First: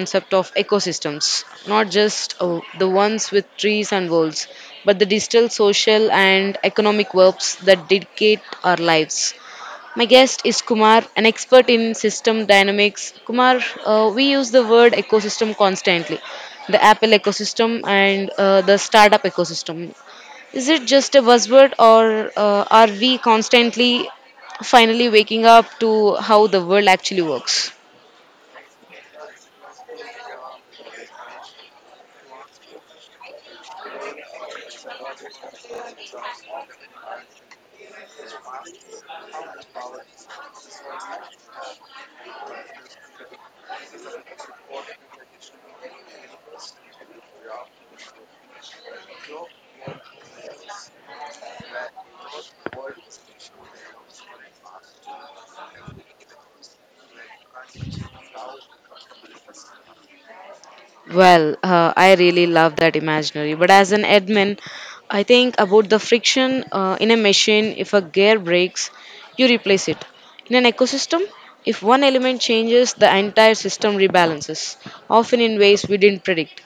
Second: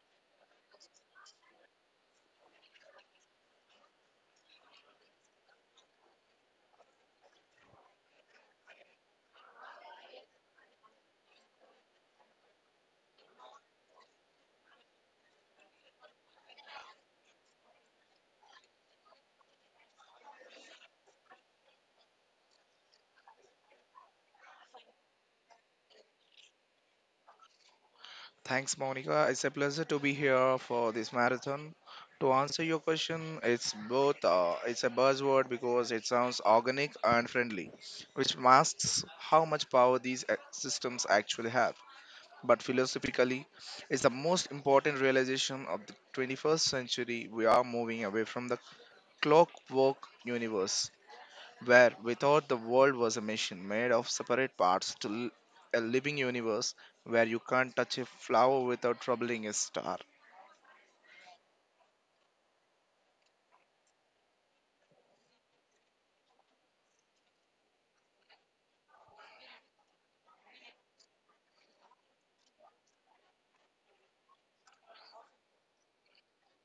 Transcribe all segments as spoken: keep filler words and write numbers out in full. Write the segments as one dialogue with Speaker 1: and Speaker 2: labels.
Speaker 1: concept of ecosystems, not just uh, the ones with trees and walls, but the digital, social, and economic webs that dictate our lives. My guest is Kumar, an expert in system dynamics. Kumar, uh, we use the word ecosystem constantly, the Apple ecosystem and uh, the startup ecosystem. Is it just a buzzword, or uh, are we constantly finally waking up to how the world actually works?
Speaker 2: Thanks, Monica. It's a pleasure to be here for this marathon. To answer your question, it's both. Uh, it's a buzzword because it sounds organic and friendly, which masks how much power these ac- systems actually have. But philosophically, it's the most important realization of the twenty-first century. We are moving away from the clockwork universe where without the world was a machine made of separate parts to l- a living universe where you can't touch a flower without troubling a star.
Speaker 1: Well, uh, I really love that imaginary. But as an admin, I think about the friction uh, in a machine. If a gear breaks, you replace it. In an ecosystem, if one element changes, the entire system rebalances, often in ways we didn't predict.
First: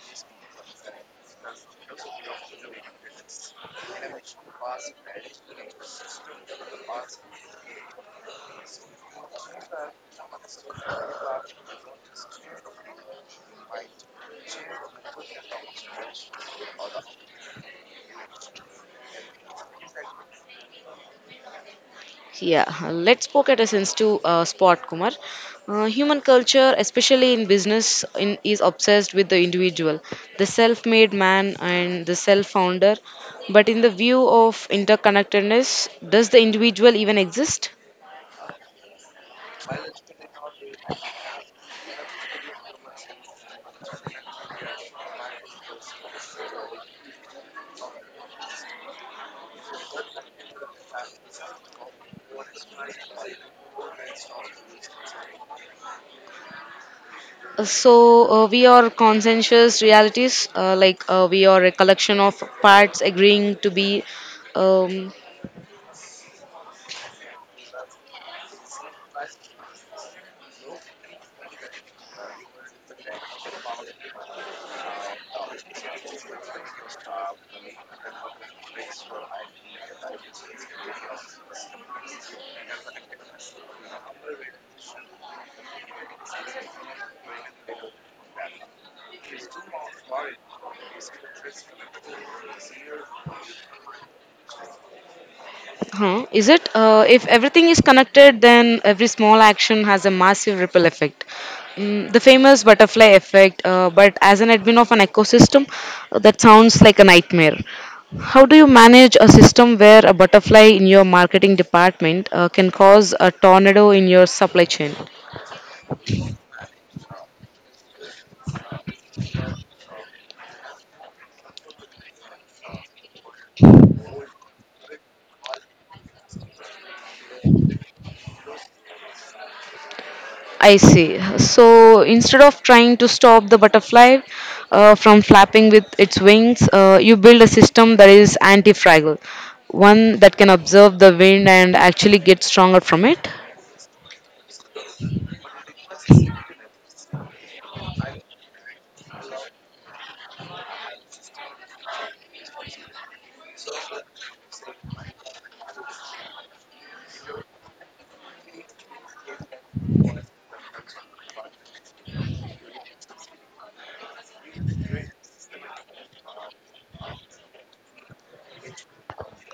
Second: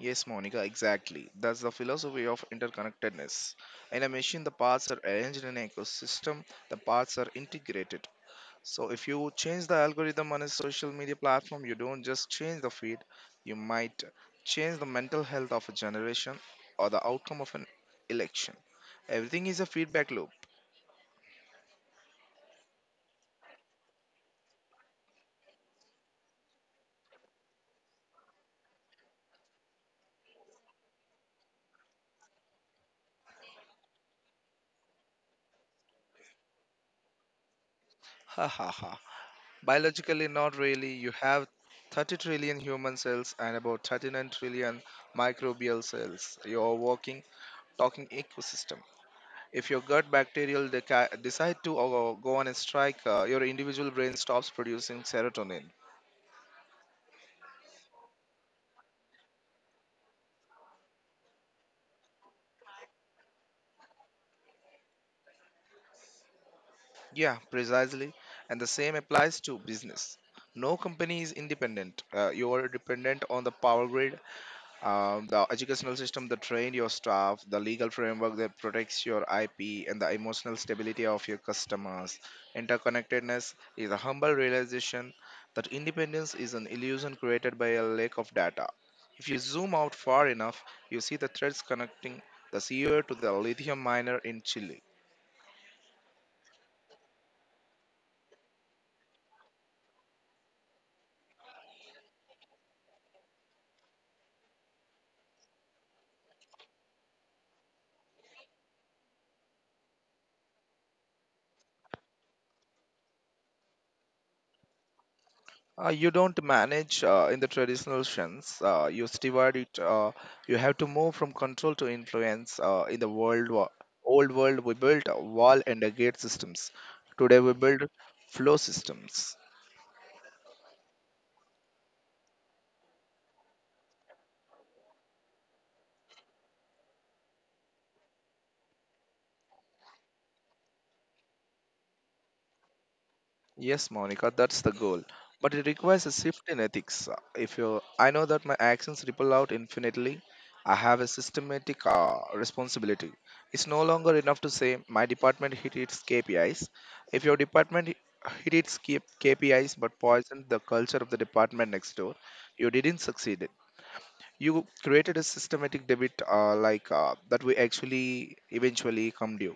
Speaker 2: Yes, Monica, exactly. That's the philosophy of interconnectedness. In a machine, the parts are arranged in an ecosystem, the parts are integrated. So, if you change the algorithm on a social media platform, you don't just change the feed, you might change the mental health of a generation or the outcome of an election. Everything is a feedback loop.
Speaker 1: Yeah, let's poke at essence to uh, spot Kumar. Uh, human culture, especially in business, in, is obsessed with the individual, the self-made man and the self-founder. But in the view of interconnectedness, does the individual even exist?
Speaker 2: Ha ha ha. Biologically, not really. You have thirty trillion human cells and about thirty-nine trillion microbial cells. You're walking, talking ecosystem. If your gut bacterial deca- decide to uh, go on a strike. Uh, your individual brain stops producing serotonin.
Speaker 1: Uh, so uh, we are conscientious realities uh, like uh, we are a collection of parts agreeing to be um,
Speaker 2: Yeah, precisely. And the same applies to business. No company is independent. Uh, you are dependent on the power grid, Um, the educational system that trained your staff, the legal framework that protects your I P, and the emotional stability of your customers. Interconnectedness is a humble realization that independence is an illusion created by a lack of data. If you zoom out far enough, you see the threads connecting the C E O to the lithium miner in Chile.
Speaker 1: Huh? Is it? Uh, if everything is connected, then every small action has a massive ripple effect. Mm, the famous butterfly effect, uh, but as an admin of an ecosystem, uh, that sounds like a nightmare. How do you manage a system where a butterfly in your marketing department uh, can cause a tornado in your supply chain?
Speaker 2: Uh, you don't manage uh, in the traditional sense. Uh, you divide it. Uh, you have to move from control to influence. Uh, in the world, wa- old world, we built a wall and a gate systems. Today, we build flow systems.
Speaker 1: I see. So instead of trying to stop the butterfly uh, from flapping with its wings, uh, you build a system that is anti fragile, one that can observe the wind and actually get stronger from it.
Speaker 2: Yes, Monica, that's the goal. But it requires a shift in ethics. Uh, If you, I know that my actions ripple out infinitely. I have a systematic uh, responsibility. It's no longer enough to say my department hit its K P Is. If your department hi- hit its K- KPIs but poisoned the culture of the department next door, you didn't succeed. You created a systematic debit, uh, like uh, that we actually eventually come due.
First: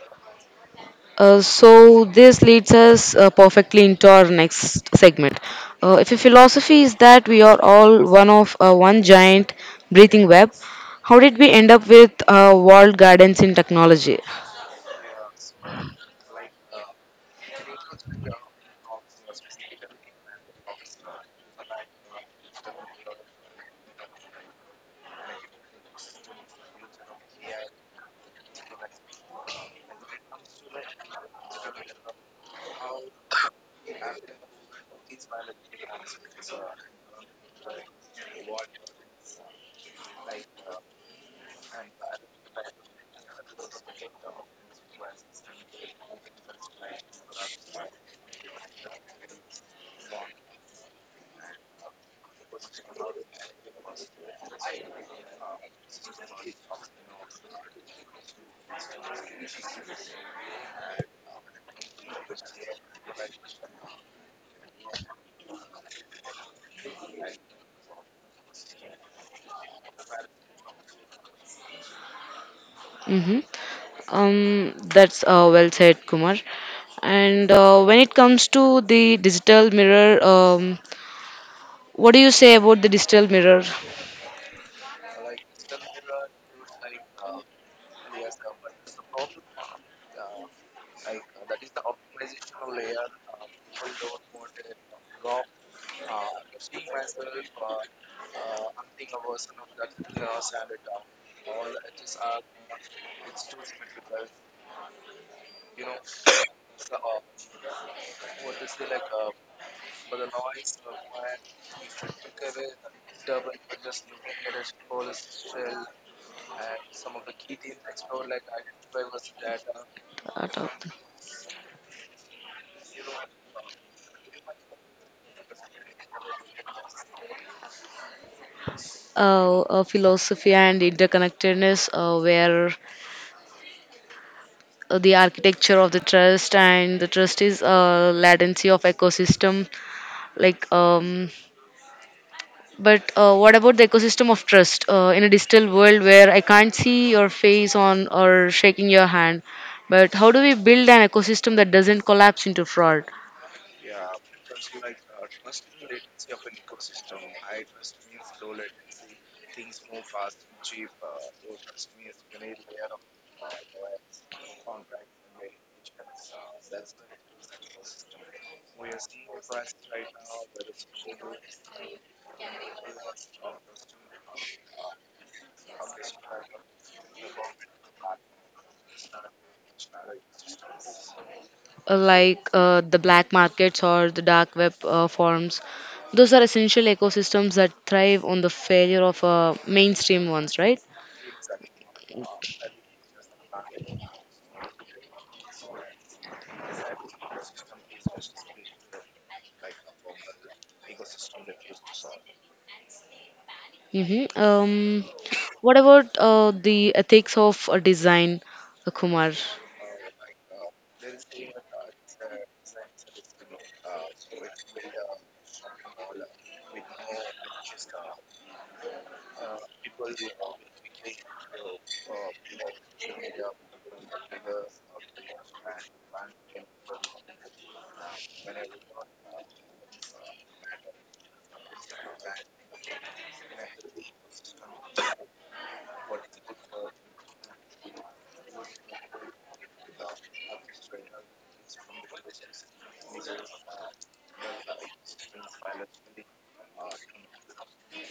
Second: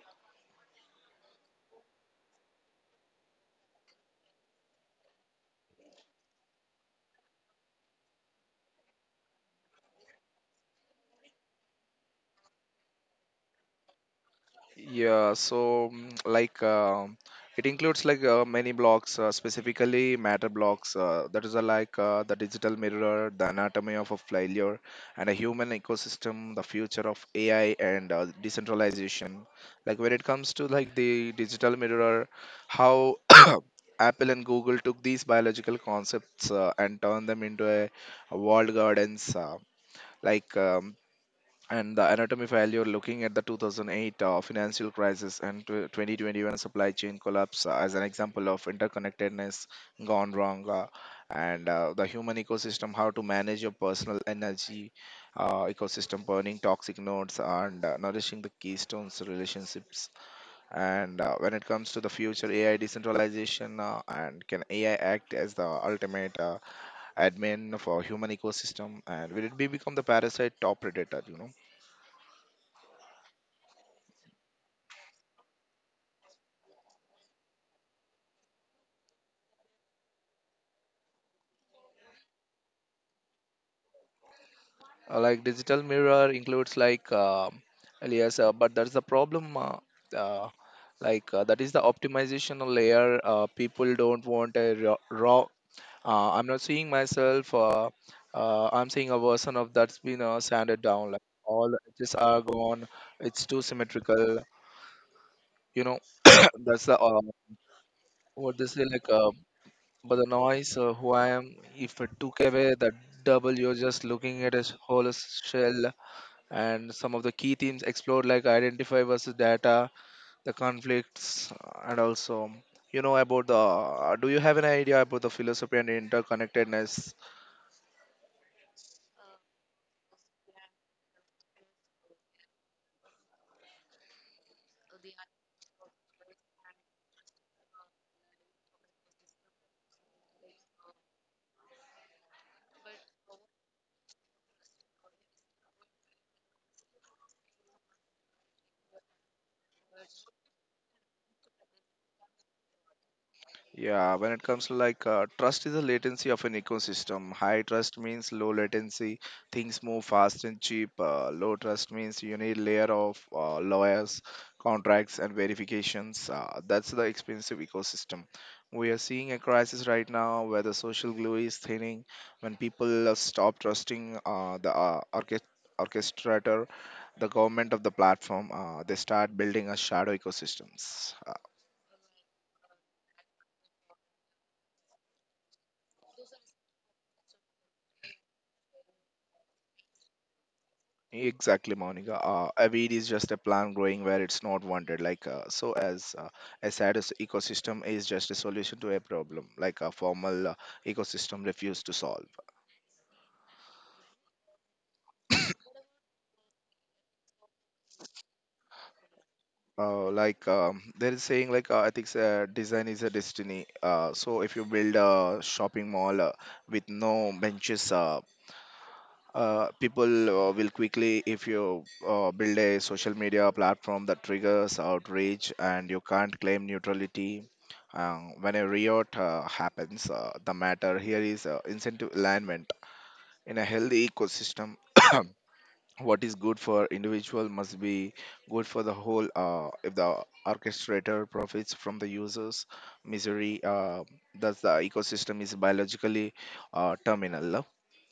Speaker 1: Uh, so this leads us uh, perfectly into our next segment. Uh, if your philosophy is that we are all one of uh, one giant breathing web, how did we end up with uh, walled gardens in technology?
Speaker 2: Yeah, so mm, like um it includes like uh, many blocks, uh, specifically matter blocks. Uh, that is uh, like uh, the digital mirror, the anatomy of a failure, and a human ecosystem, the future of A I and uh, decentralization. Like when it comes to like the digital mirror, how Apple and Google took these biological concepts, uh, and turned them into a, a walled gardens. Uh, like um, and the anatomy file. You're looking at the two thousand eight uh, financial crisis and tw- twenty twenty-one supply chain collapse uh, as an example of interconnectedness gone wrong, uh, and uh, the human ecosystem, how to manage your personal energy uh, ecosystem burning toxic nodes and uh, nourishing the keystones relationships, and uh, when it comes to the future A I decentralization, uh, and can A I act as the ultimate uh, admin for human ecosystem, and will it be become the parasite top predator you know
Speaker 1: Hmm. Um, that's uh, Well said, Kumar. And uh, when it comes to the digital mirror, um, what do you say about the digital mirror?
Speaker 2: uh, Like digital mirror includes like um alias, uh, but that's the problem. uh, uh, like uh, that is the optimization layer. Uh, people don't want a raw, raw. uh, I'm not seeing myself. uh, uh, I'm seeing a version of that's been uh, sanded down, like all the edges are gone. It's too symmetrical you know that's the, uh, what they say, like, uh, but the noise, uh, who I am. If it took away that double, you're just looking at a whole shell. And some of the key themes explored, like identify versus data, the
Speaker 1: Thought of the-
Speaker 2: conflicts, and also, you know about the, do you have an idea about the philosophy and interconnectedness?
Speaker 1: uh, uh, Philosophy and interconnectedness, uh, where uh, the architecture of the trust, and the trust is uh, latency of ecosystem, like um, but uh, what about the ecosystem of trust uh, in a digital world where I can't see your face on or shaking your hand? But how do we build an ecosystem that doesn't collapse into fraud,
Speaker 2: Yeah, when it comes to like, uh, trust is the latency of an ecosystem. High trust means low latency, things move fast and cheap. Uh, low trust means you need layer of uh, lawyers, contracts, and verifications. Uh, that's the expensive ecosystem. We are seeing a crisis right now where the social glue is thinning, when people uh, stop trusting uh, the uh, orchest- orchestrator, the government of the platform. Uh, they start building a shadow ecosystems. Uh,
Speaker 1: uh, like uh, the black markets or the dark web uh, forms? Those are essential ecosystems that thrive on the failure of uh, mainstream ones, right?
Speaker 2: Exactly, Monica. Uh, Avid is just a plant growing where it's not wanted. Like, uh, so, as uh, a sad as ecosystem is just a solution to a problem, like a formal uh, ecosystem refused to solve.
Speaker 1: Mm-hmm. Um, what about uh, the ethics of uh, design, uh, Kumar?
Speaker 2: Uh, like um, there is saying, like uh, I think uh, design is a destiny. Uh, so if you build a shopping mall uh, with no benches, uh, uh, people uh, will quickly if you uh, build a social media platform that triggers outrage and you can't claim neutrality, um, when a riot uh, happens, uh, the matter here is uh, incentive alignment in a healthy ecosystem. What is good for individual must be good for the whole. Uh, if the orchestrator profits from the users misery, uh, thus the ecosystem is biologically uh, terminal,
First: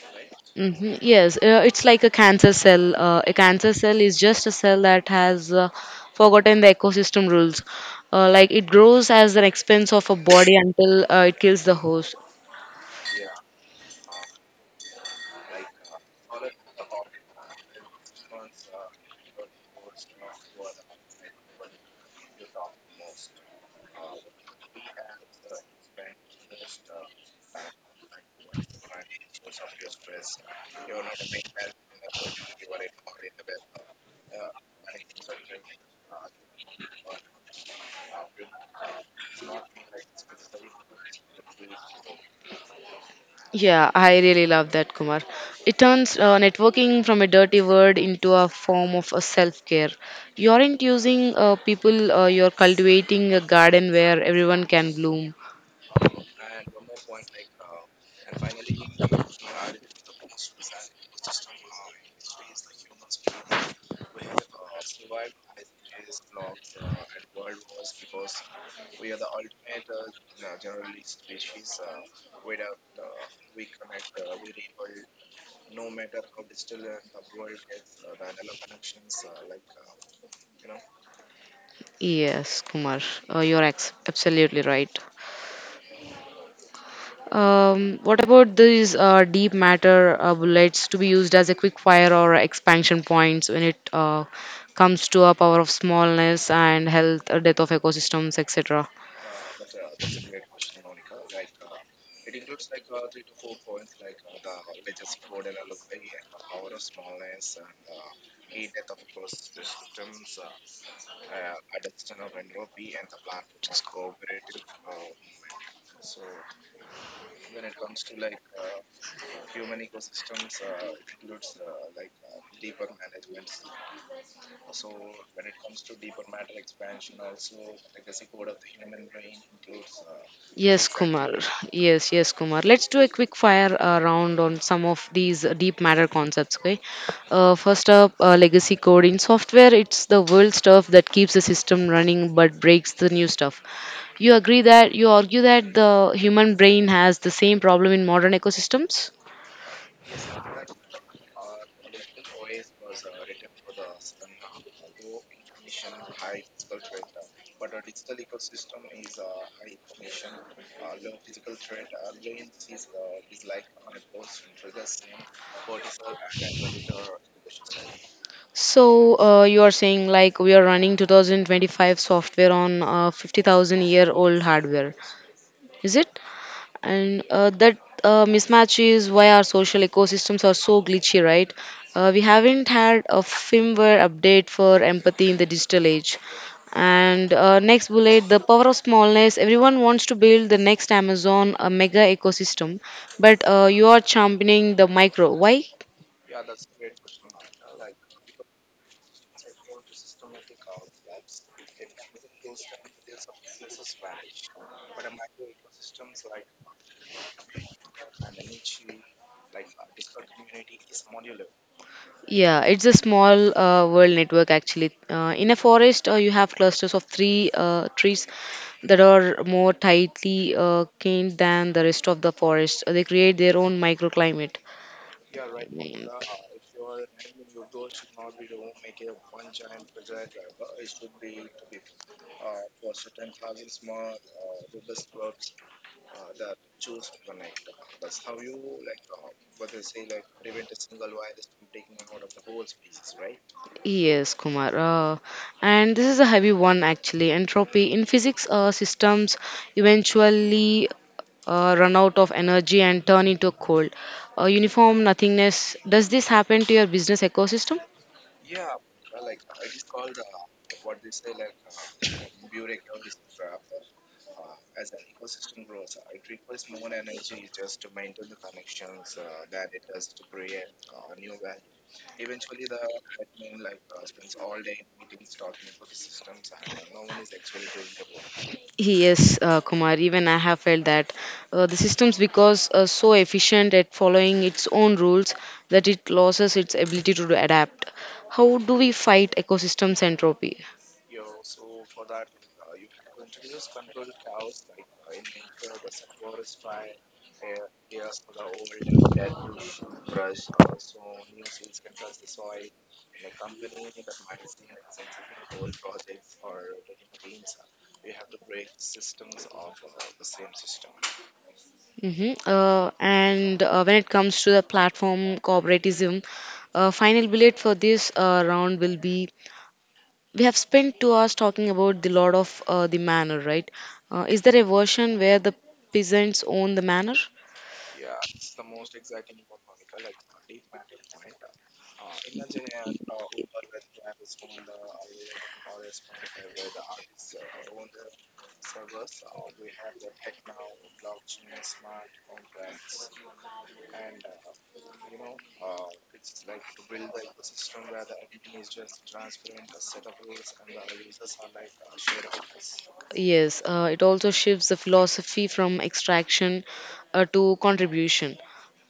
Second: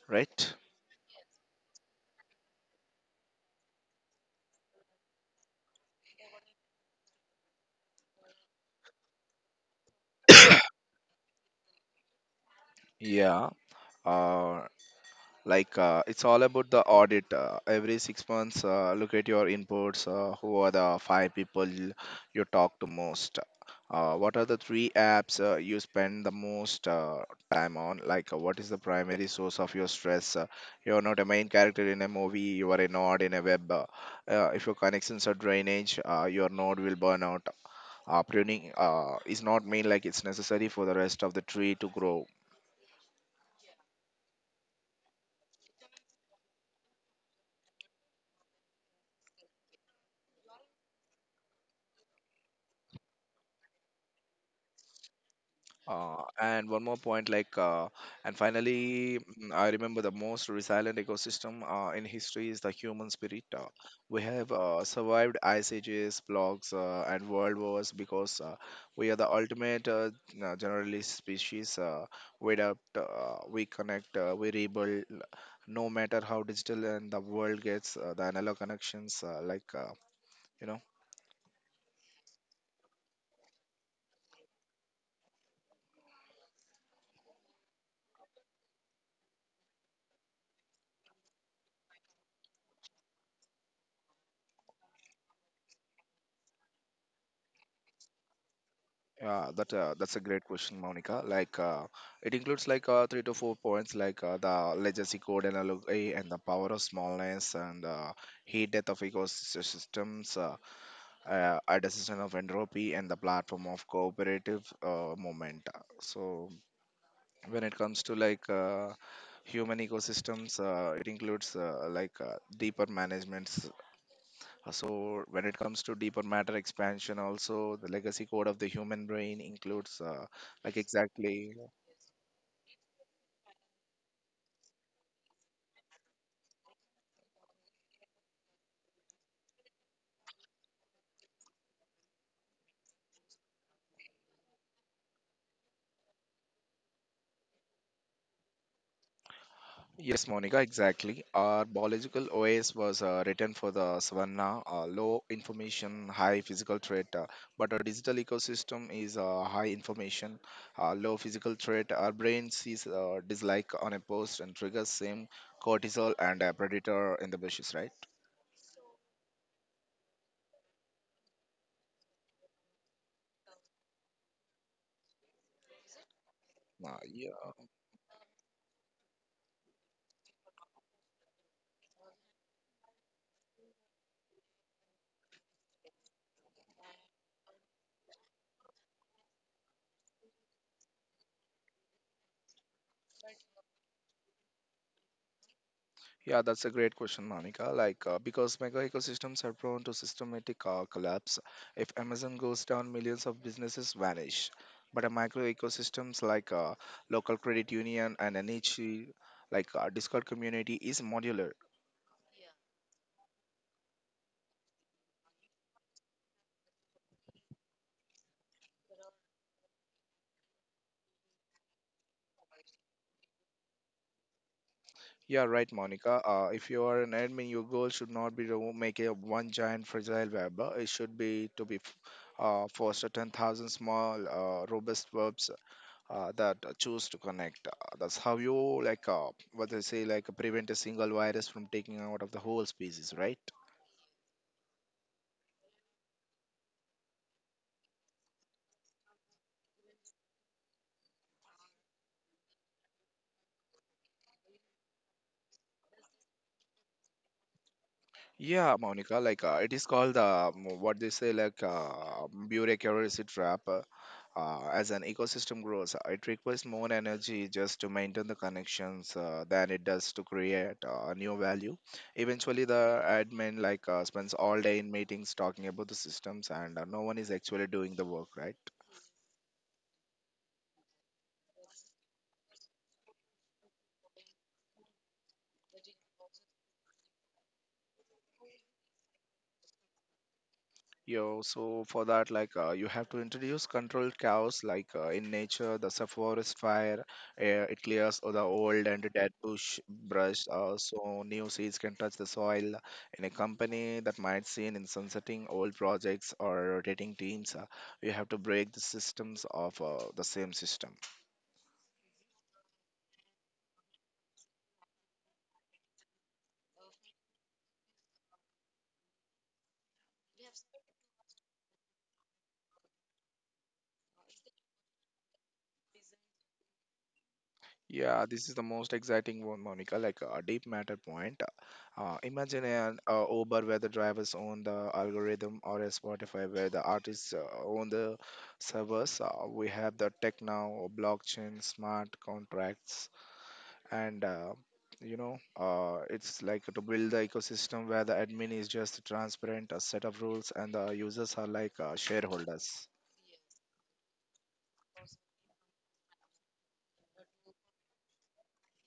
Speaker 2: right?
Speaker 1: Hmm. Yes, uh, it's like a cancer cell. Uh, a cancer cell is just a cell that has uh, forgotten the ecosystem rules. Uh, like it grows as an expense of a body until uh, it kills the host.
Speaker 2: Yeah, uh, like, uh, it's all about the audit. Uh, every six months, uh, look at your inputs. Uh, who are the five people you talk to most? Uh, what are the three apps uh, you spend the most uh, time on? Like uh, what is the primary source of your stress? Uh, you're not a main character in a movie, you are a node in a web. Uh, uh, if your connections are drainage, uh, your node will burn out. Uh, pruning uh, is not mean, like it's necessary for the rest of the tree to grow.
Speaker 1: Yeah, I really love that, Kumar. It turns uh, networking from a dirty word into a form of a self-care. You aren't using uh, people, uh, you're cultivating a garden where everyone can bloom.
Speaker 2: Uh, and one more point, like, uh, and finally, mm, I remember the most resilient ecosystem uh, in history is the human spirit. Uh, we have uh, survived ice ages, blocks, uh, and world wars, because uh, we are the ultimate uh, uh, generalist species. Uh, we adapt, uh, we connect, uh, we rebuild. No matter how digital and the world gets, uh, the analog connections, uh, like, uh, you know.
Speaker 1: Yes, Kumar, uh, you're ex- absolutely right. Um, what about these uh, deep matter uh, bullets to be used as a quick fire or expansion points when it uh, comes to a power of smallness and health, uh, death of ecosystems, et cetera?
Speaker 2: Yeah, that uh, that's a great question, Monica. Like, uh, it includes like uh, three to four points, like uh, the legacy code analogy and the power of smallness, and uh, heat death of ecosystems, uh, uh, adaptation of entropy, and the platform of cooperative uh, movement. So, when it comes to like uh, human ecosystems, uh, it includes uh, like uh, deeper management. uh, So, when it comes to deeper matter expansion, also the legacy code of the human brain includes, uh, like
Speaker 1: Yes, Kumar.
Speaker 2: exactly,
Speaker 1: Yes, yes, Kumar. Let's do a quick fire uh, round on some of these uh, deep matter concepts. Okay. Uh, first up, uh, legacy code in software. It's the old stuff that keeps the system running but breaks the new stuff. You agree that you argue that the human brain has the same problem in modern ecosystems.
Speaker 2: yes, Monica, exactly. Our biological O S was uh, written for the savanna, uh, low information, high physical threat, uh, but our digital ecosystem is uh, high information, uh, low physical threat. Our brain sees uh, dislike on a post and triggers same cortisol and a predator in the bushes, right?
Speaker 1: So uh, you are saying like we are running two thousand twenty-five software on uh, fifty thousand year old hardware. Is it? And
Speaker 2: Uh,
Speaker 1: uh, that uh, mismatch is why our social ecosystems are so glitchy, right? Uh, we haven't had a firmware update for empathy in the digital age. And uh, next bullet, the power of smallness. Everyone wants to build the next Amazon, a mega ecosystem, but uh, you are championing the micro. Why?
Speaker 2: Yeah, that's a great question, Monica. Like, uh, because mega ecosystems are prone to systematic uh, collapse. If Amazon goes down, millions of businesses vanish. But a micro ecosystems, like uh, local credit union and N H E, like uh, Discord community, is modular.
Speaker 1: Yeah, it's a small uh, world network actually. Uh, in a forest, uh, you have clusters of three uh, trees that are more tightly uh, caned than the rest of the forest. Uh, They create their own microclimate.
Speaker 2: Yeah, right, Monica. Uh, if you are an admin, your goal should not be to make a one giant fragile web. uh, It should be to be f-
Speaker 1: Mm.
Speaker 2: uh, foster ten thousand small, uh, robust webs uh, that uh, choose to connect. Uh, that's how you, like uh, what they say, like prevent a single virus from taking out of the whole species, right?
Speaker 1: Yes, Kumar. Uh, and this is a heavy one actually. Entropy in physics, uh, systems eventually uh, run out of energy and turn into cold. Uh, uniform nothingness. Does this happen to your business ecosystem?
Speaker 2: Yeah, Monica. Like uh, it is called, uh, m- what they say, like uh, bureaucracy trap. Uh, uh, as an ecosystem grows, uh, it requires more energy just to maintain the connections uh, than it does to create uh, new value. Eventually, the admin like uh, spends all day in meetings talking about the systems, and uh, no one is actually doing the work, right?
Speaker 1: Yes, uh, Kumar, even I have felt that uh, the systems because uh, so efficient at following its own rules that it loses its ability to adapt. How do we fight ecosystem entropy?
Speaker 2: Yo, so for that, like uh, you have to introduce controlled chaos, like uh, in nature, the forest fire, uh, it clears all the old and dead bush brush, uh, so new seeds can touch the soil. In a company, that might seen in sunsetting old projects or rotating teams, uh, you have to break the systems of uh, the same system.
Speaker 1: Hmm. Uh, and uh, When it comes to the platform cooperativism, uh, final bullet for this uh, round will be, we have spent two hours talking about the lord of uh, the manor, right? Uh, is there a version where the peasants own the manor?
Speaker 2: Yeah, this is the most exciting one, Monica. Like a deep matter point. Uh, imagine an uh, Uber where the drivers own the algorithm, or a Spotify where the artists uh, own the servers. Uh, we have the tech now, blockchain, smart contracts, and uh, you know, uh, it's like to build the ecosystem where the admin is just transparent, a set of rules, and the users are like uh, shareholders.
Speaker 1: Yes, uh, it also shifts the philosophy from extraction uh, to contribution,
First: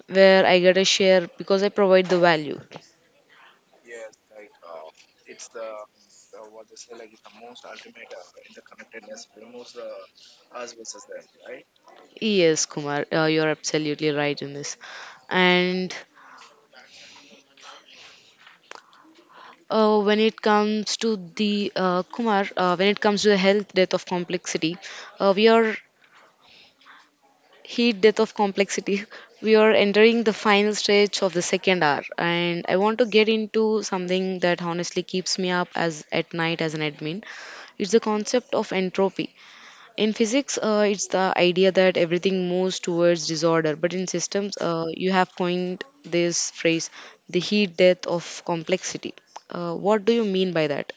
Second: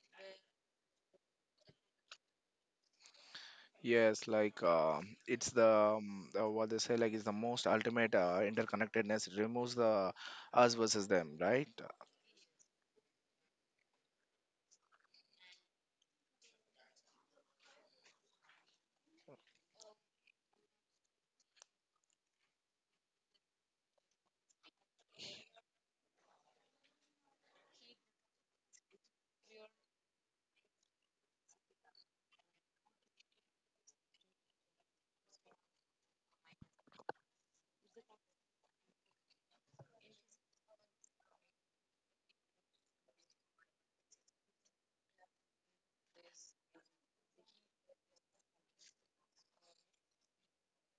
Speaker 1: where I get a share because I provide the value.
Speaker 2: Yes, like uh, it's the, um, uh, what they say, like it's the most ultimate uh, interconnectedness. It removes the us versus them, right?
Speaker 1: Yes, Kumar, uh, you're absolutely right in this. And Uh, when it comes to the uh, Kumar, uh, when it comes to the health death of complexity, uh, we are heat death of complexity. We are entering the final stage of the second hour, and I want to get into something that honestly keeps me up as at night as an admin. It's the concept of entropy. In physics, uh, it's the idea that everything moves towards disorder, but in systems, uh, you have coined this phrase, the heat death of complexity. Uh, what do you mean by that?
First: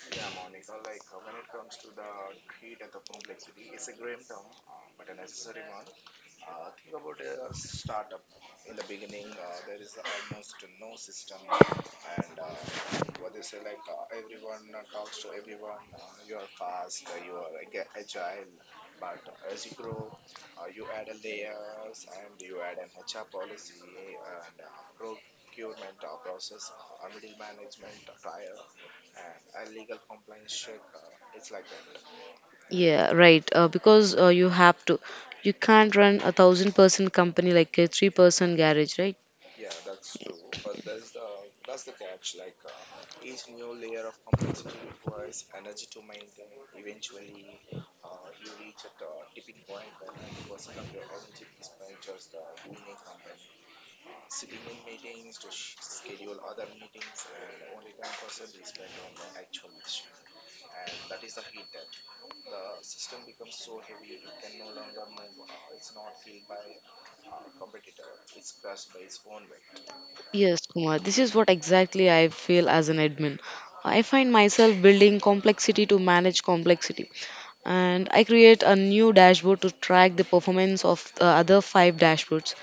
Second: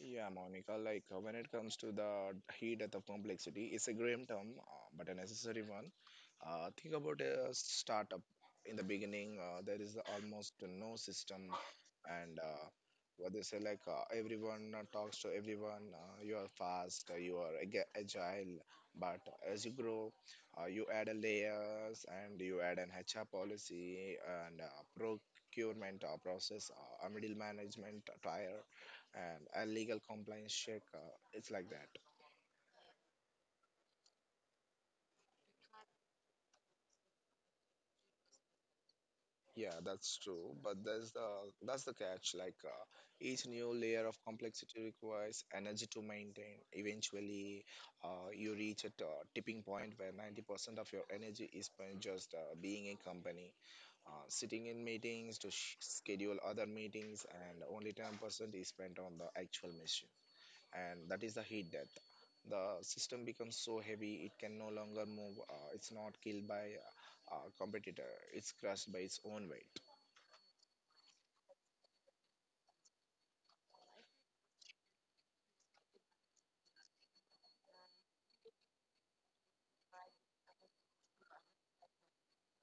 Speaker 2: Yeah, Monica, like uh, when it comes to the heat death of complexity, it's a grim term, uh, but a necessary one. Uh, think about a startup. In the beginning, uh, there is almost no system, and uh, what they say, like uh, everyone uh, talks to everyone, uh, you are fast, uh, you are ag- agile, but as you grow, uh, you add a layers and you add an H R policy and uh, procurement uh, process, uh, a middle management tier and a legal compliance check, uh, it's like that.
Speaker 1: Yeah, right. Uh, because uh, You have to, you can't run a thousand person company like a three person garage, right?
Speaker 2: Yeah, that's true, but there's the that's the catch, like uh, each new layer of complexity requires energy to maintain. Eventually uh, you reach at a tipping point where ninety percent of your energy is spent just uh, being in company, uh, sitting in meetings to sh- schedule other meetings, and only ten percent is spent on the actual mission, and that is the heat death. The system becomes so heavy it can no longer move. Uh, it's not killed by uh, a competitor. It's crushed by its own weight.
Speaker 1: Yes, Kumar. This is what exactly I feel as an admin. I find myself building complexity to manage complexity. And I create a new dashboard to track the performance of the other five dashboards.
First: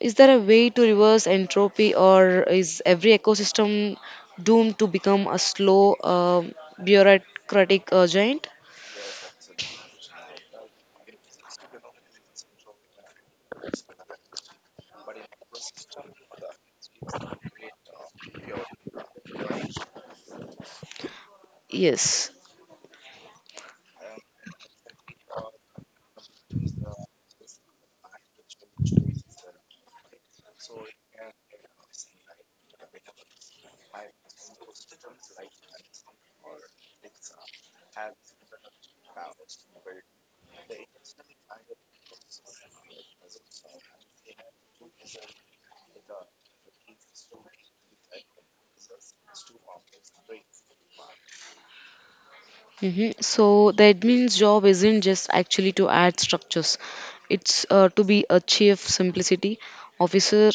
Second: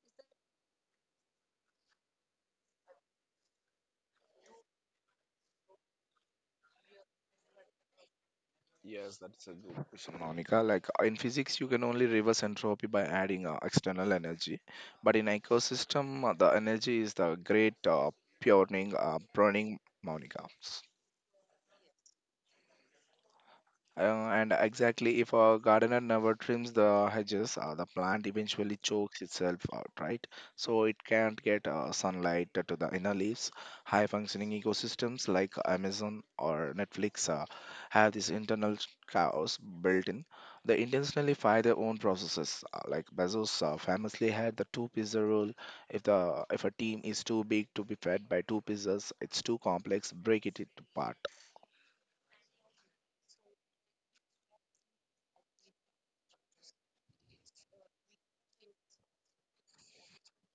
Speaker 1: Is there a way to reverse entropy, or is every ecosystem doomed to become a slow, uh, bureaucratic uh, giant?
Speaker 2: Yes, that's a good question, Monica. Like uh, in physics, you can only reverse entropy by adding uh, external energy, but in ecosystem, uh, the energy is the great uh, pruning, uh, pruning, Monica.
Speaker 1: Yes.
Speaker 2: Uh, and exactly, if a gardener never trims the hedges, uh, the plant eventually chokes itself out, right? So it can't get uh, sunlight to the inner leaves. High functioning ecosystems like Amazon or Netflix uh, have this internal chaos built in. They intentionally fire their own processes. Uh, like Bezos uh, famously had the two pizza rule. If the if a team is too big to be fed by two pizzas, it's too complex. Break it apart.
Speaker 1: Hmm. So the admin's job isn't just actually to add structures. It's uh, to be a chief simplicity officer,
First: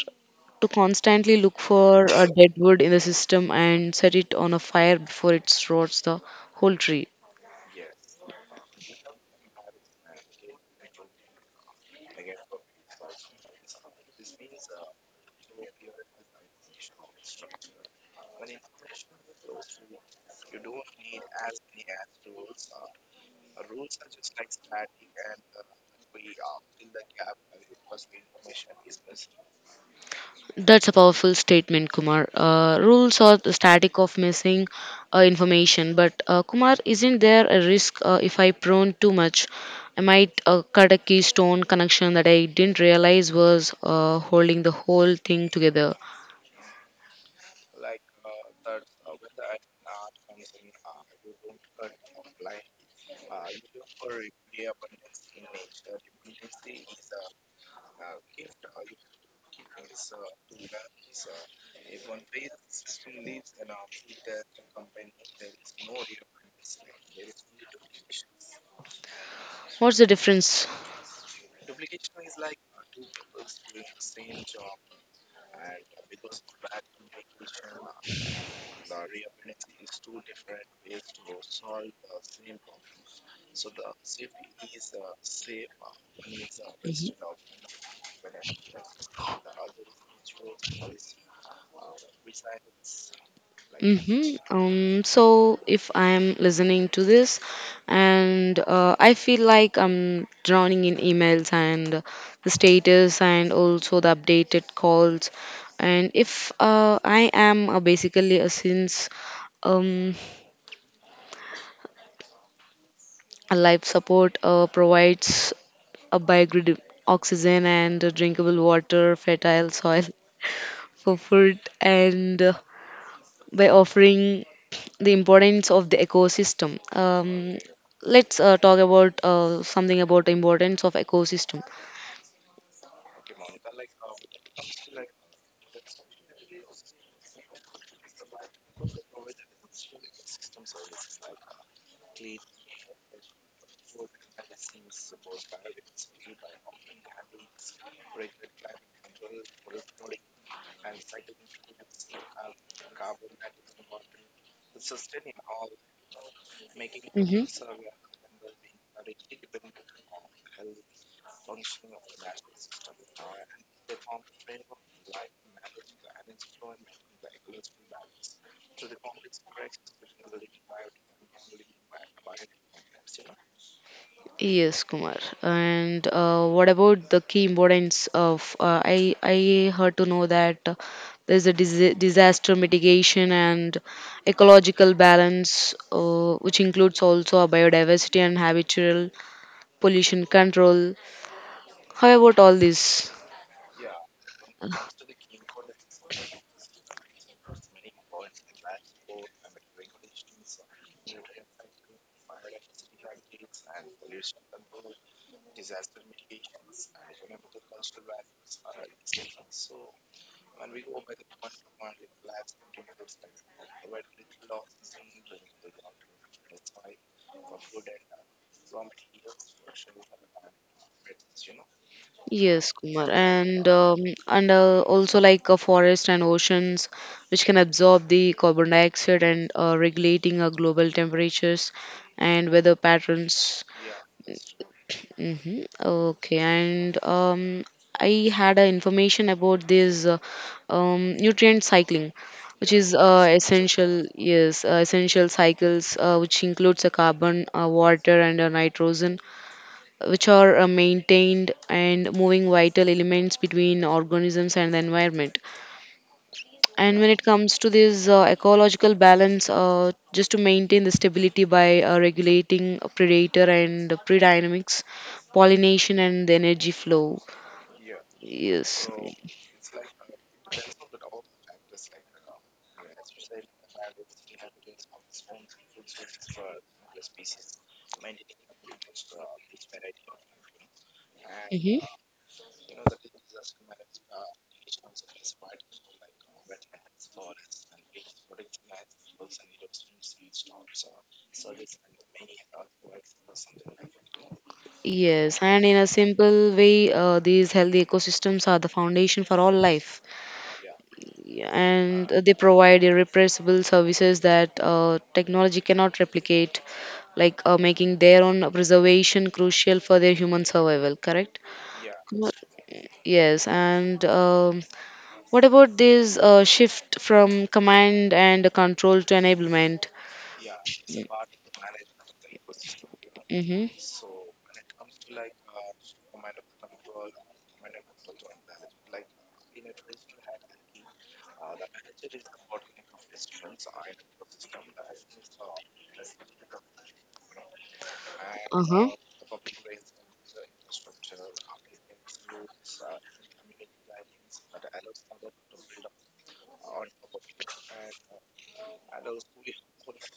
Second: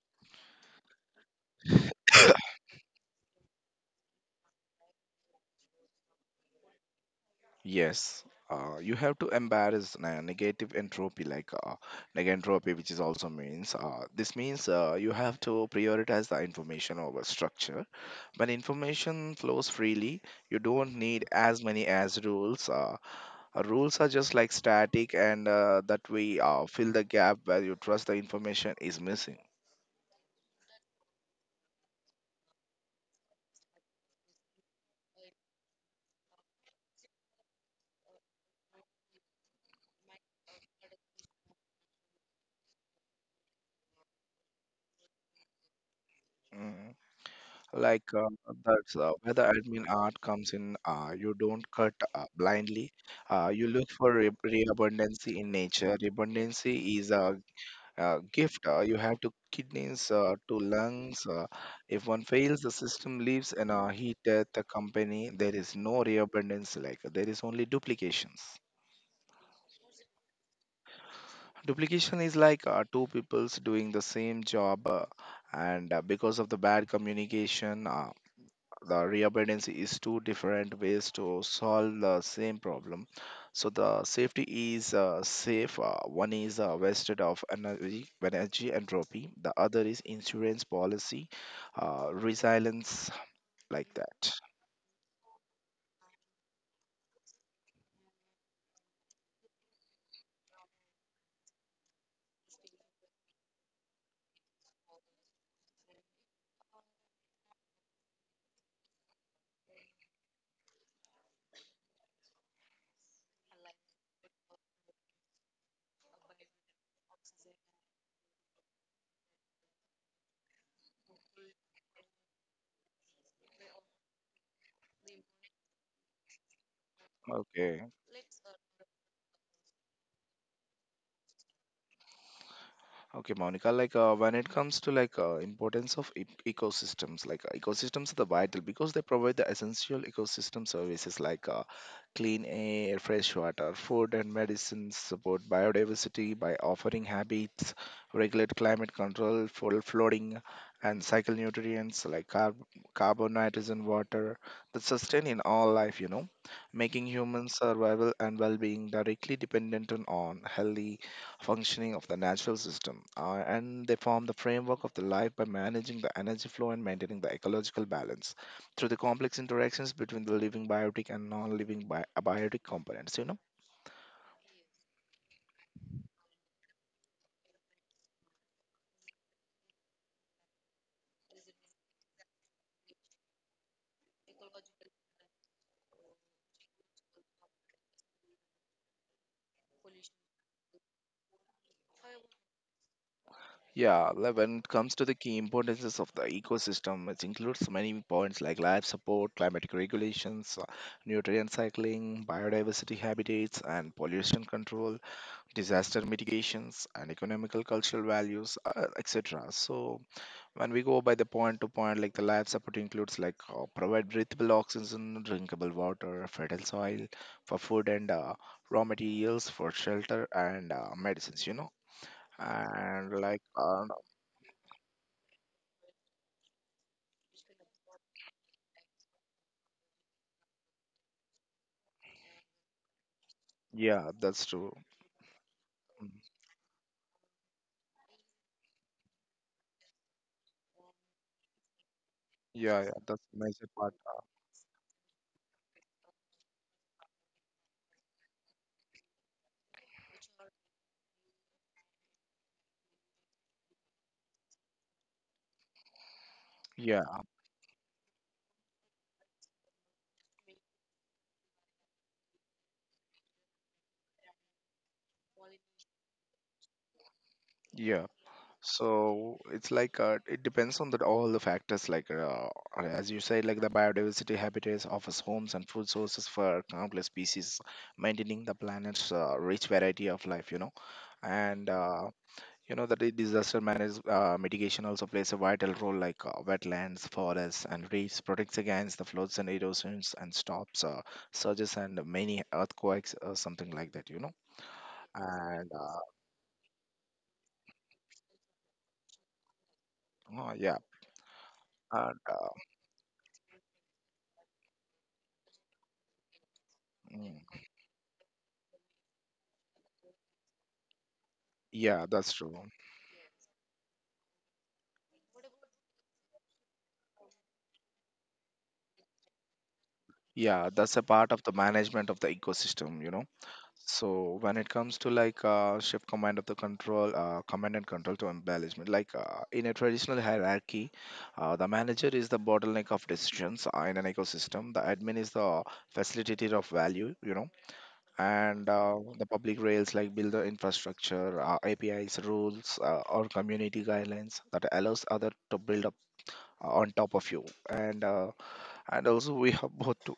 Speaker 1: to constantly look for a dead wood in the system and set it on a fire before it rots the whole tree.
Speaker 2: Yes, uh, you have to embrace ne- negative entropy, like uh, negentropy, which is also means. Uh, this means uh, you have to prioritize the information over structure. When information flows freely, you don't need as many as rules. Uh, uh, rules are just like static, and uh, that we uh, fill the gap where you trust the information is missing.
Speaker 1: That's a powerful statement, Kumar. Uh, rules are the static of missing uh, information, but uh, Kumar, isn't there a risk uh, if I prone too much? I might uh, cut a keystone connection that I didn't realize was uh, holding the whole thing together.
Speaker 2: Mm-hmm. Like uh, that's uh, where the admin art comes in. Uh, you don't cut uh, blindly, uh, you look for re- reabundance in nature. Abundance is a, a gift. Uh, you have to kidneys uh, to lungs, uh, if one fails the system leaves, and uh, heat death the company. There is no reabundance, like there is only duplications.
Speaker 1: What's the difference?
Speaker 2: Duplication is like uh, two peoples doing the same job, uh, and uh, because of the bad communication, uh, the reabundance is two different ways to solve the same problem, so the safety is uh, safe, uh, one is uh,
Speaker 1: Mhm.
Speaker 2: wasted of energy. Energy entropy, the other is insurance policy, uh, resilience, like that.
Speaker 1: Mm-hmm. Um, so if I'm listening to this and uh, I feel like I'm drowning in emails and the status and also the updated calls, and if uh, I am uh, basically a since um, a life support uh, provides a biogrid oxygen and drinkable water, fertile soil for food, and uh, by offering the importance of the ecosystem. Um,
Speaker 2: Okay.
Speaker 1: let's uh, talk about uh, something about the importance of ecosystem.
Speaker 2: Okay, Monica, like uh, when it comes to like uh, importance of e- ecosystems, like uh, ecosystems are the vital because they provide the essential ecosystem services like uh, clean air, fresh water, food and medicines, support biodiversity by offering habits, regulate climate control for flooding and cycle nutrients like carb- carbon, nitrogen, water that sustain in all life, you know, making human
Speaker 1: Hmm.
Speaker 2: survival and well-being directly dependent on on healthy functioning of the natural system, uh, and they form the framework of the life by managing the energy flow and maintaining the ecological balance through the complex interactions between the living biotic and non-living bi- abiotic components. You know.
Speaker 1: Yes, Kumar. And uh, what about the key importance of? Uh, I I heard to know that uh, there's a dis- disaster mitigation and ecological balance, uh, which includes also a biodiversity and habitual pollution control. How about all this?
Speaker 2: Yeah, like when it comes to the key importances of the ecosystem, it includes many points like life support, climatic regulations, uh, nutrient cycling, biodiversity habitats, and pollution control, disaster mitigations, and economical cultural values, uh, et cetera. So, when we go by the point to point, like the life support includes like uh, provide breathable oxygen, drinkable water, fertile soil for food and uh, raw materials for shelter and uh, medicines, you know.
Speaker 1: Yes, Kumar,
Speaker 2: And like,
Speaker 1: and
Speaker 2: uh,
Speaker 1: um, and uh, also like uh, forest and oceans, which can absorb the carbon dioxide and uh, regulating our global temperatures and weather patterns.
Speaker 2: yeah, that's true.
Speaker 1: Hmm.
Speaker 2: Mm.
Speaker 1: Okay, and um, I had a information about this uh, um, nutrient cycling, which
Speaker 2: Yeah, yeah,
Speaker 1: is
Speaker 2: that's
Speaker 1: uh,
Speaker 2: the major part.
Speaker 1: essential. Yes, uh, essential cycles, uh, which includes a carbon, uh, water, and a nitrogen which are uh, maintained and moving vital elements between organisms and the environment. And
Speaker 2: Yeah,
Speaker 1: when it comes to this uh, ecological balance, uh, just to maintain the stability by uh, regulating predator and prey dynamics, pollination, and the energy flow.
Speaker 2: yeah.
Speaker 1: Yes.
Speaker 2: So it's like uh, it depends on that all the factors, like uh, as you said, like the biodiversity habitats offers homes and food sources for countless species, maintaining the planet's uh, rich variety of life. You know. And
Speaker 1: Hmm.
Speaker 2: uh, you know that the disaster manage uh, mitigation also plays a vital role, like uh, wetlands forests and reefs protects against the floods and erosions and stops uh, surges and many earthquakes or something like that, you know.
Speaker 1: Yes, and
Speaker 2: And
Speaker 1: in a
Speaker 2: uh,
Speaker 1: simple way, uh, these healthy ecosystems are the foundation for all life.
Speaker 2: oh, yeah.
Speaker 1: And
Speaker 2: And,
Speaker 1: they
Speaker 2: uh,
Speaker 1: provide irrepressible services that uh, technology cannot replicate, like uh,
Speaker 2: mm,
Speaker 1: making their own preservation crucial for their human survival, correct?
Speaker 2: yeah, that's
Speaker 1: What—
Speaker 2: true.
Speaker 1: Yes, and um, what about this uh, shift from command and control to enablement?
Speaker 2: Yeah, that's a part of the management of the ecosystem, you know.
Speaker 1: Mm-hmm.
Speaker 2: So when it comes to like uh, shift command of the control, uh, command and control to embellishment, like uh, in a traditional hierarchy, uh, the manager is the bottleneck of decisions uh, in an ecosystem. The admin is the facilitator of value, you know, and
Speaker 1: Uh-huh.
Speaker 2: uh, the public rails like build the infrastructure, uh, A P Is, rules, uh, or community guidelines that allows other to build up uh, on top of you. And uh, and also we have both,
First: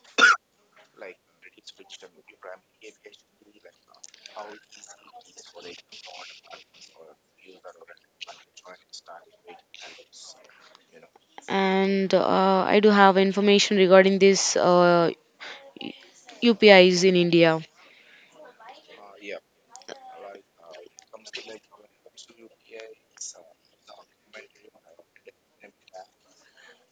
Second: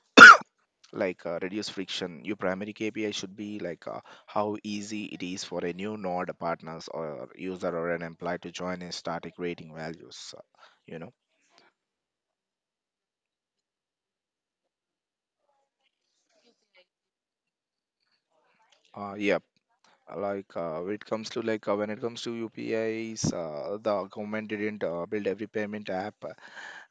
Speaker 2: like uh, reduce friction, your primary kpi should be like uh, how easy it is for a new node partners or user or an employee to join and start creating values, uh, you know.
Speaker 1: And uh, I do have information regarding this uh, U P Is in India.
Speaker 2: Uh, yep. Like uh, when it comes to like uh, when it comes to upis, uh, the government didn't uh, build every payment app, uh,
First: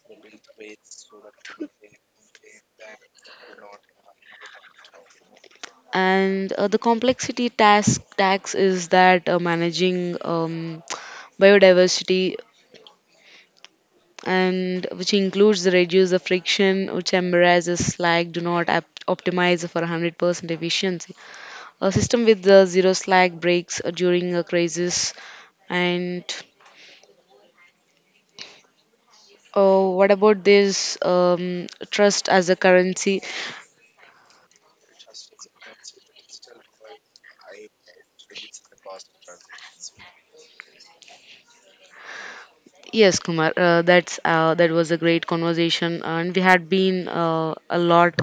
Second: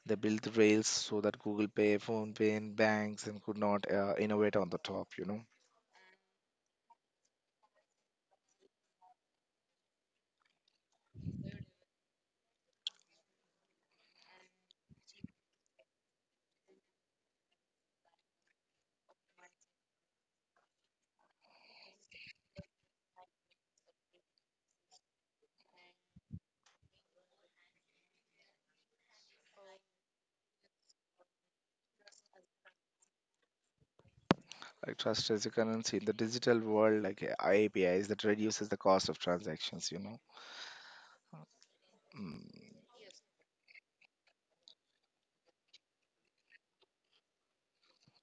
Speaker 2: they built rails so that google pay phone pay and banks and could not uh, innovate on the top, you know.
Speaker 1: And uh, the complexity task tax is that uh, managing um, biodiversity, and which includes the reduce the friction which embarrasses slag, do not op- optimize for one hundred percent efficiency. A system with the zero slack breaks uh, during a crisis. And uh, what about this um, trust as a currency?
Speaker 2: Like trust as a currency in the digital world, like uh, apis that reduces the cost of transactions, you know. Mm.
Speaker 1: Yes, Kumar, uh, that's uh, that was a great conversation, and we had been uh, a lot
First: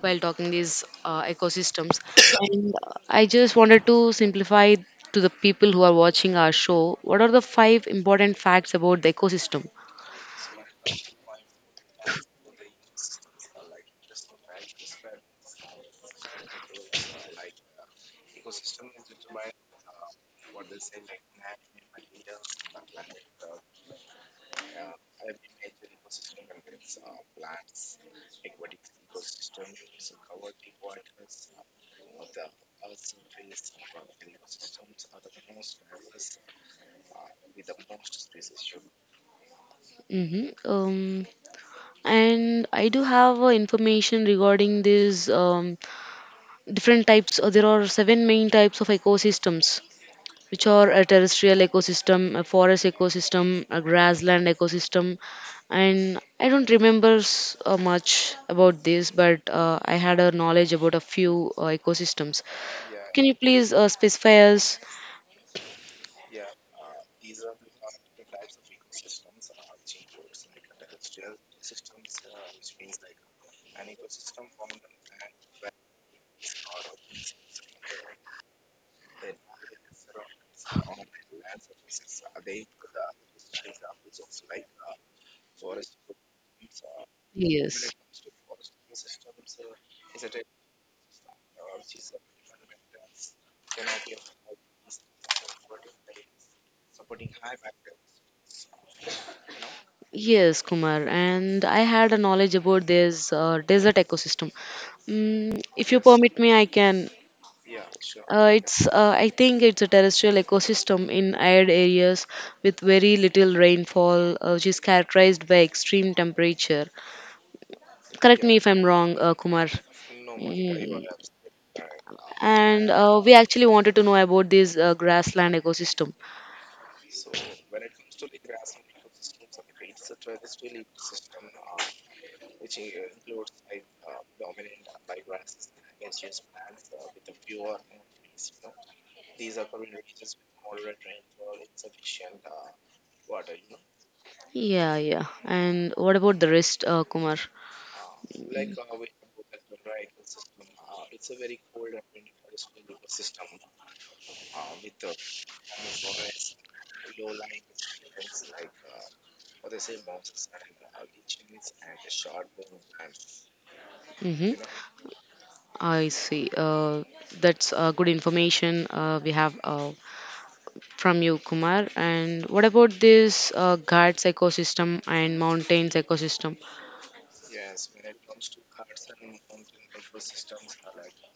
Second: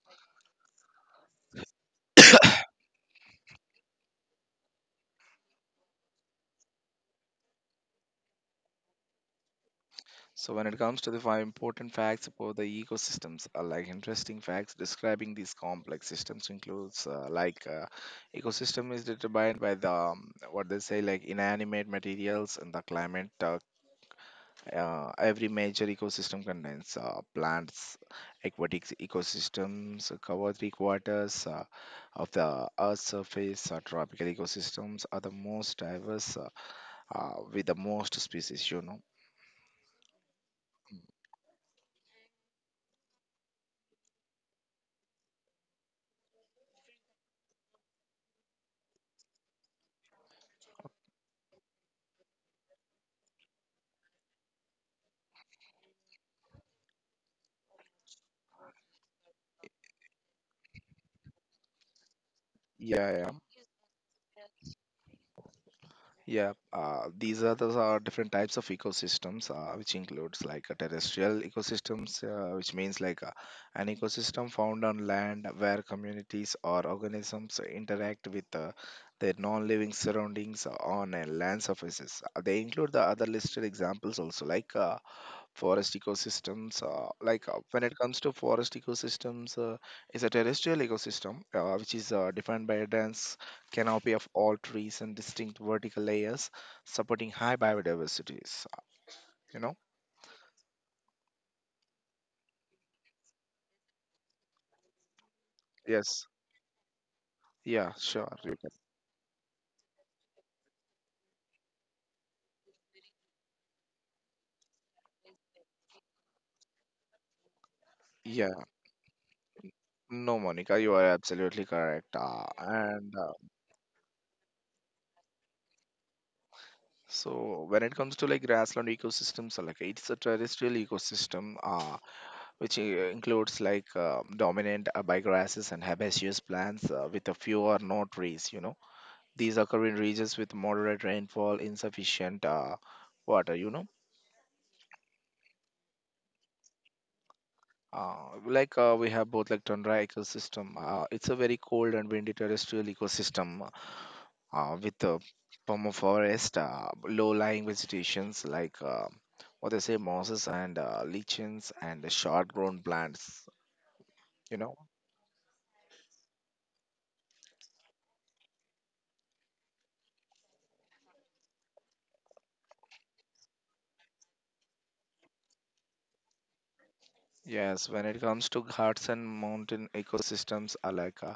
Speaker 1: while talking these uh, ecosystems. And uh, I just wanted to simplify to the people who are watching our show. What are the five important facts about the ecosystem?
Speaker 2: So when it comes to the five important facts about the ecosystems, uh, like interesting facts describing these complex systems includes uh, like uh, ecosystem is determined by the um, what they say, like inanimate materials and the climate. Uh, uh, every major ecosystem contains uh, plants, aquatic ecosystems uh, cover three quarters uh, of the Earth's surface. Uh, tropical ecosystems are the most diverse, uh, uh, with the most species. You know.
Speaker 1: Hmm. Um, and I do have uh, information regarding these um, different types. Uh, there are seven main types of ecosystems, which are a terrestrial ecosystem, a forest ecosystem, a grassland ecosystem, and I don't remember s- uh, much about this, but uh, I had a knowledge about a few uh, ecosystems.
Speaker 2: Yeah,
Speaker 1: Can
Speaker 2: yeah.
Speaker 1: you please uh, specify us?
Speaker 2: Yeah, uh, these are those are different types of ecosystems, uh, which includes like uh, terrestrial ecosystems, uh, which means like uh, an ecosystem found on land where communities or organisms interact with uh, their non-living surroundings on a land surfaces. Uh, They include the other listed examples also, like uh, forest ecosystems, uh, like uh, when
Speaker 1: Yes.
Speaker 2: it comes to forest ecosystems, uh, is a terrestrial ecosystem uh, which is uh, defined by a dense canopy of all trees and distinct vertical layers supporting high biodiversities, uh, you know.
Speaker 1: Yes, Kumar, and I had a knowledge about this uh, desert ecosystem. Mm, if you
Speaker 2: Yes.
Speaker 1: permit me, I can
Speaker 2: Yeah, sure,
Speaker 1: Uh,
Speaker 2: you can.
Speaker 1: it's uh, I think it's a terrestrial ecosystem in arid areas with very little rainfall, uh, which is characterized by extreme temperature. Correct
Speaker 2: Yeah,
Speaker 1: me if I'm wrong, uh, Kumar.
Speaker 2: no, Monica, you are
Speaker 1: Mm.
Speaker 2: absolutely correct. Uh,
Speaker 1: And
Speaker 2: and
Speaker 1: uh,
Speaker 2: uh,
Speaker 1: we actually wanted to know about this uh, grassland ecosystem.
Speaker 2: So when it comes to like grassland ecosystems, uh, like it's a terrestrial ecosystem uh, which uh, includes, like uh, dominant abigrasses and herbaceous plants uh, with a few or no trees, you know. These occur in regions with moderate rainfall insufficient uh, water, you know.
Speaker 1: Yeah, yeah. And what about the rest, uh, Kumar?
Speaker 2: Uh, like uh, we have both, like tundra ecosystem, uh, it's a very cold and windy terrestrial ecosystem uh, with uh, permaforest, uh, low-lying vegetations, like uh, what they say, mosses and uh, lichens and short-grown plants,
Speaker 1: Mm-hmm.
Speaker 2: you know.
Speaker 1: I see. Uh, that's uh, Good information uh, we have. Uh, from you, Kumar. And what about this uh, Ghats ecosystem and mountains ecosystem?
Speaker 2: Yes, when it comes to Ghats and mountain ecosystems alike, uh,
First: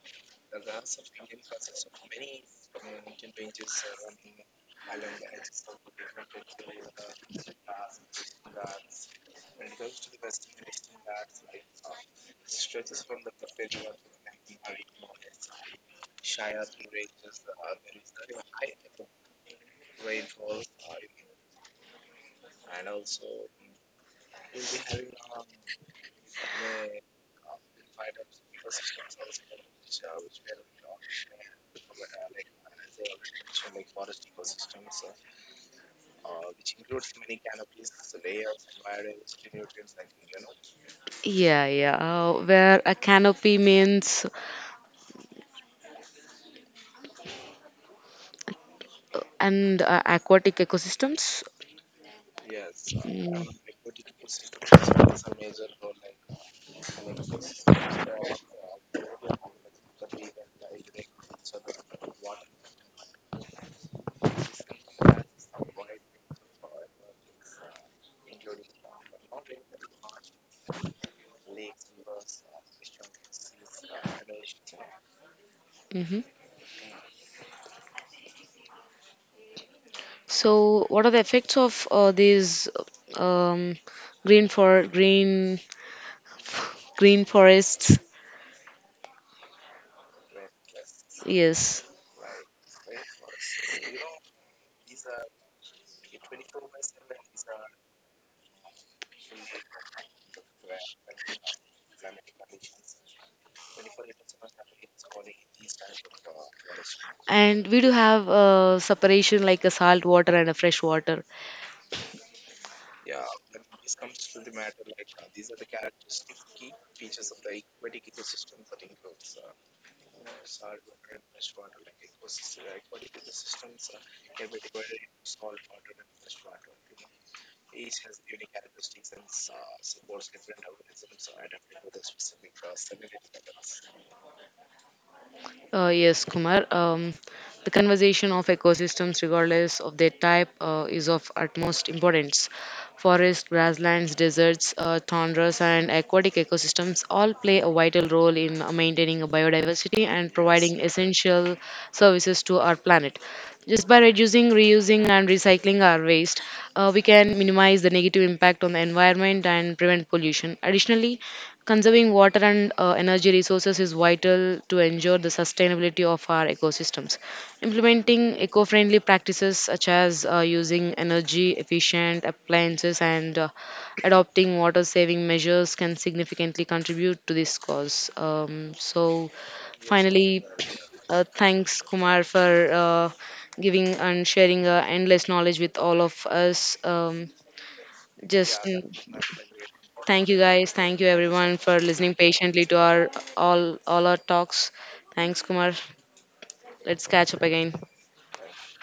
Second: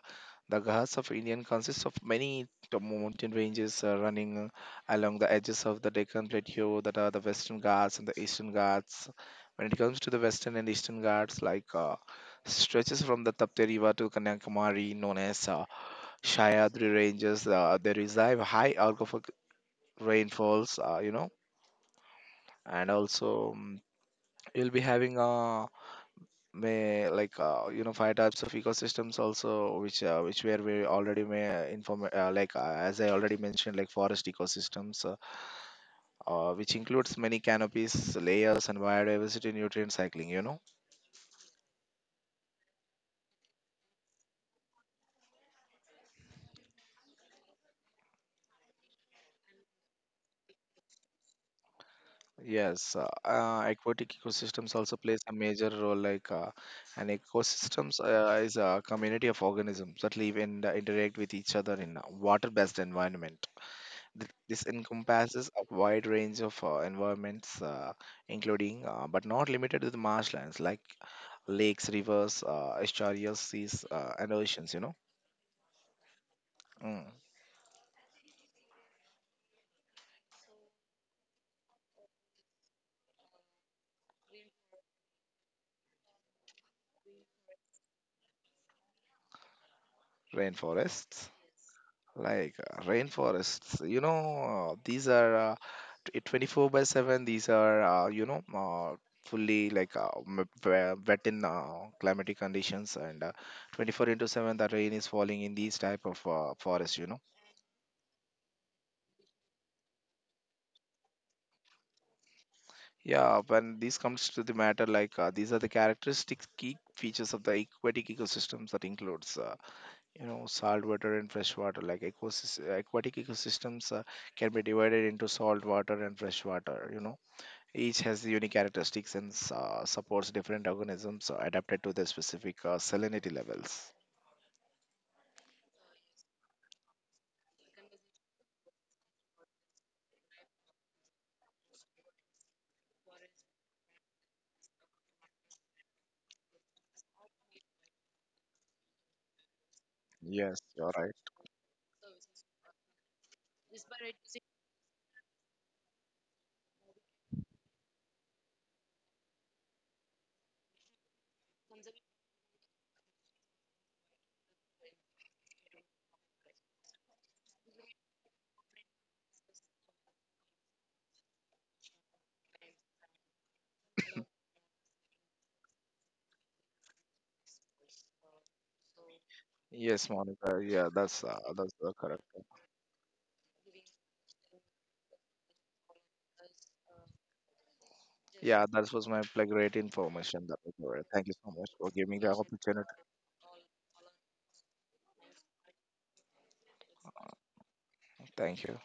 Speaker 2: the Ghats of India consists of many t- mountain ranges uh, running uh, along the edges of the Deccan Plateau, that are the Western Ghats and the Eastern Ghats. When it comes to the Western and Eastern Ghats, like uh, stretches from the Tapti River to Kanyakumari, known as uh, Sahyadri Ranges, uh, they receive high alcohol rainfalls, uh, you know, and also um, you'll be having a may, like uh, you know, five types of ecosystems also, which uh, which were we already may uh, inform, uh, like uh, as I already mentioned, like forest ecosystems, uh, uh, which includes many canopies layers and biodiversity nutrient cycling, you know.
Speaker 1: Yeah, yeah. Uh, where a canopy means and uh, aquatic ecosystems.
Speaker 2: Yes. Uh, uh, aquatic ecosystems also plays a major role, like uh, an ecosystems uh, is a community of organisms that live and uh, interact with each other in a water based environment. Th- This encompasses a wide range of uh, environments, uh, including uh, but not limited to the marshlands, like lakes, rivers, uh, estuaries, seas, uh, and oceans, you know.
Speaker 1: Hmm.
Speaker 2: Mm.
Speaker 1: So, what are the effects of uh, these um, green for green green forests?
Speaker 2: Rainforests.
Speaker 1: Yes,
Speaker 2: Like uh, rainforests, you know, uh, these are, uh, t- twenty-four by seven, these are, uh, you know, uh, fully like uh, m- w- wet in uh, climatic conditions, and uh, twenty-four into seven the rain is falling in these type of uh, forests, you know.
Speaker 1: and we do have a separation like a salt water and a fresh water.
Speaker 2: Yeah, when this comes to the matter, like uh, these are the characteristic key features of the aquatic ecosystems, that includes, uh, you know, saltwater and freshwater. Like ecosys- aquatic ecosystems uh, can be divided into saltwater and freshwater. You know, each has the unique characteristics and s- uh, supports different organisms uh, adapted to their specific uh, salinity levels.
Speaker 1: Uh, yes, Kumar. Um, the conservation of ecosystems, regardless of their type, uh, is of utmost importance. Forests, grasslands, deserts, uh, tundras, and aquatic ecosystems all play a vital role in uh, maintaining a biodiversity and
Speaker 2: Yes,
Speaker 1: providing
Speaker 2: you're right.
Speaker 1: essential services to our planet. Just by reducing, reusing, and recycling our waste, uh, we can minimize the negative impact on the environment and prevent pollution. Additionally, conserving water and uh, energy resources is vital to ensure the sustainability of our ecosystems. Implementing eco friendly practices such as uh, using energy efficient appliances and uh, adopting water saving measures can significantly contribute to this cause. Um, so,
Speaker 2: Yes,
Speaker 1: finally,
Speaker 2: Monica. Yeah, that's
Speaker 1: uh,
Speaker 2: uh, that's
Speaker 1: thanks
Speaker 2: uh, correct.
Speaker 1: Kumar for uh, giving and sharing uh, endless knowledge with all of us. Um, Yeah, just
Speaker 2: Yeah, that was my pl- great
Speaker 1: Thank you
Speaker 2: information. That was
Speaker 1: guys.
Speaker 2: all
Speaker 1: Thank
Speaker 2: right.
Speaker 1: you
Speaker 2: Thank you so
Speaker 1: everyone
Speaker 2: much
Speaker 1: for
Speaker 2: for
Speaker 1: listening
Speaker 2: giving the
Speaker 1: patiently to
Speaker 2: opportunity.
Speaker 1: our all all our talks. Thanks Kumar. Let's catch up again.
Speaker 2: Thank you.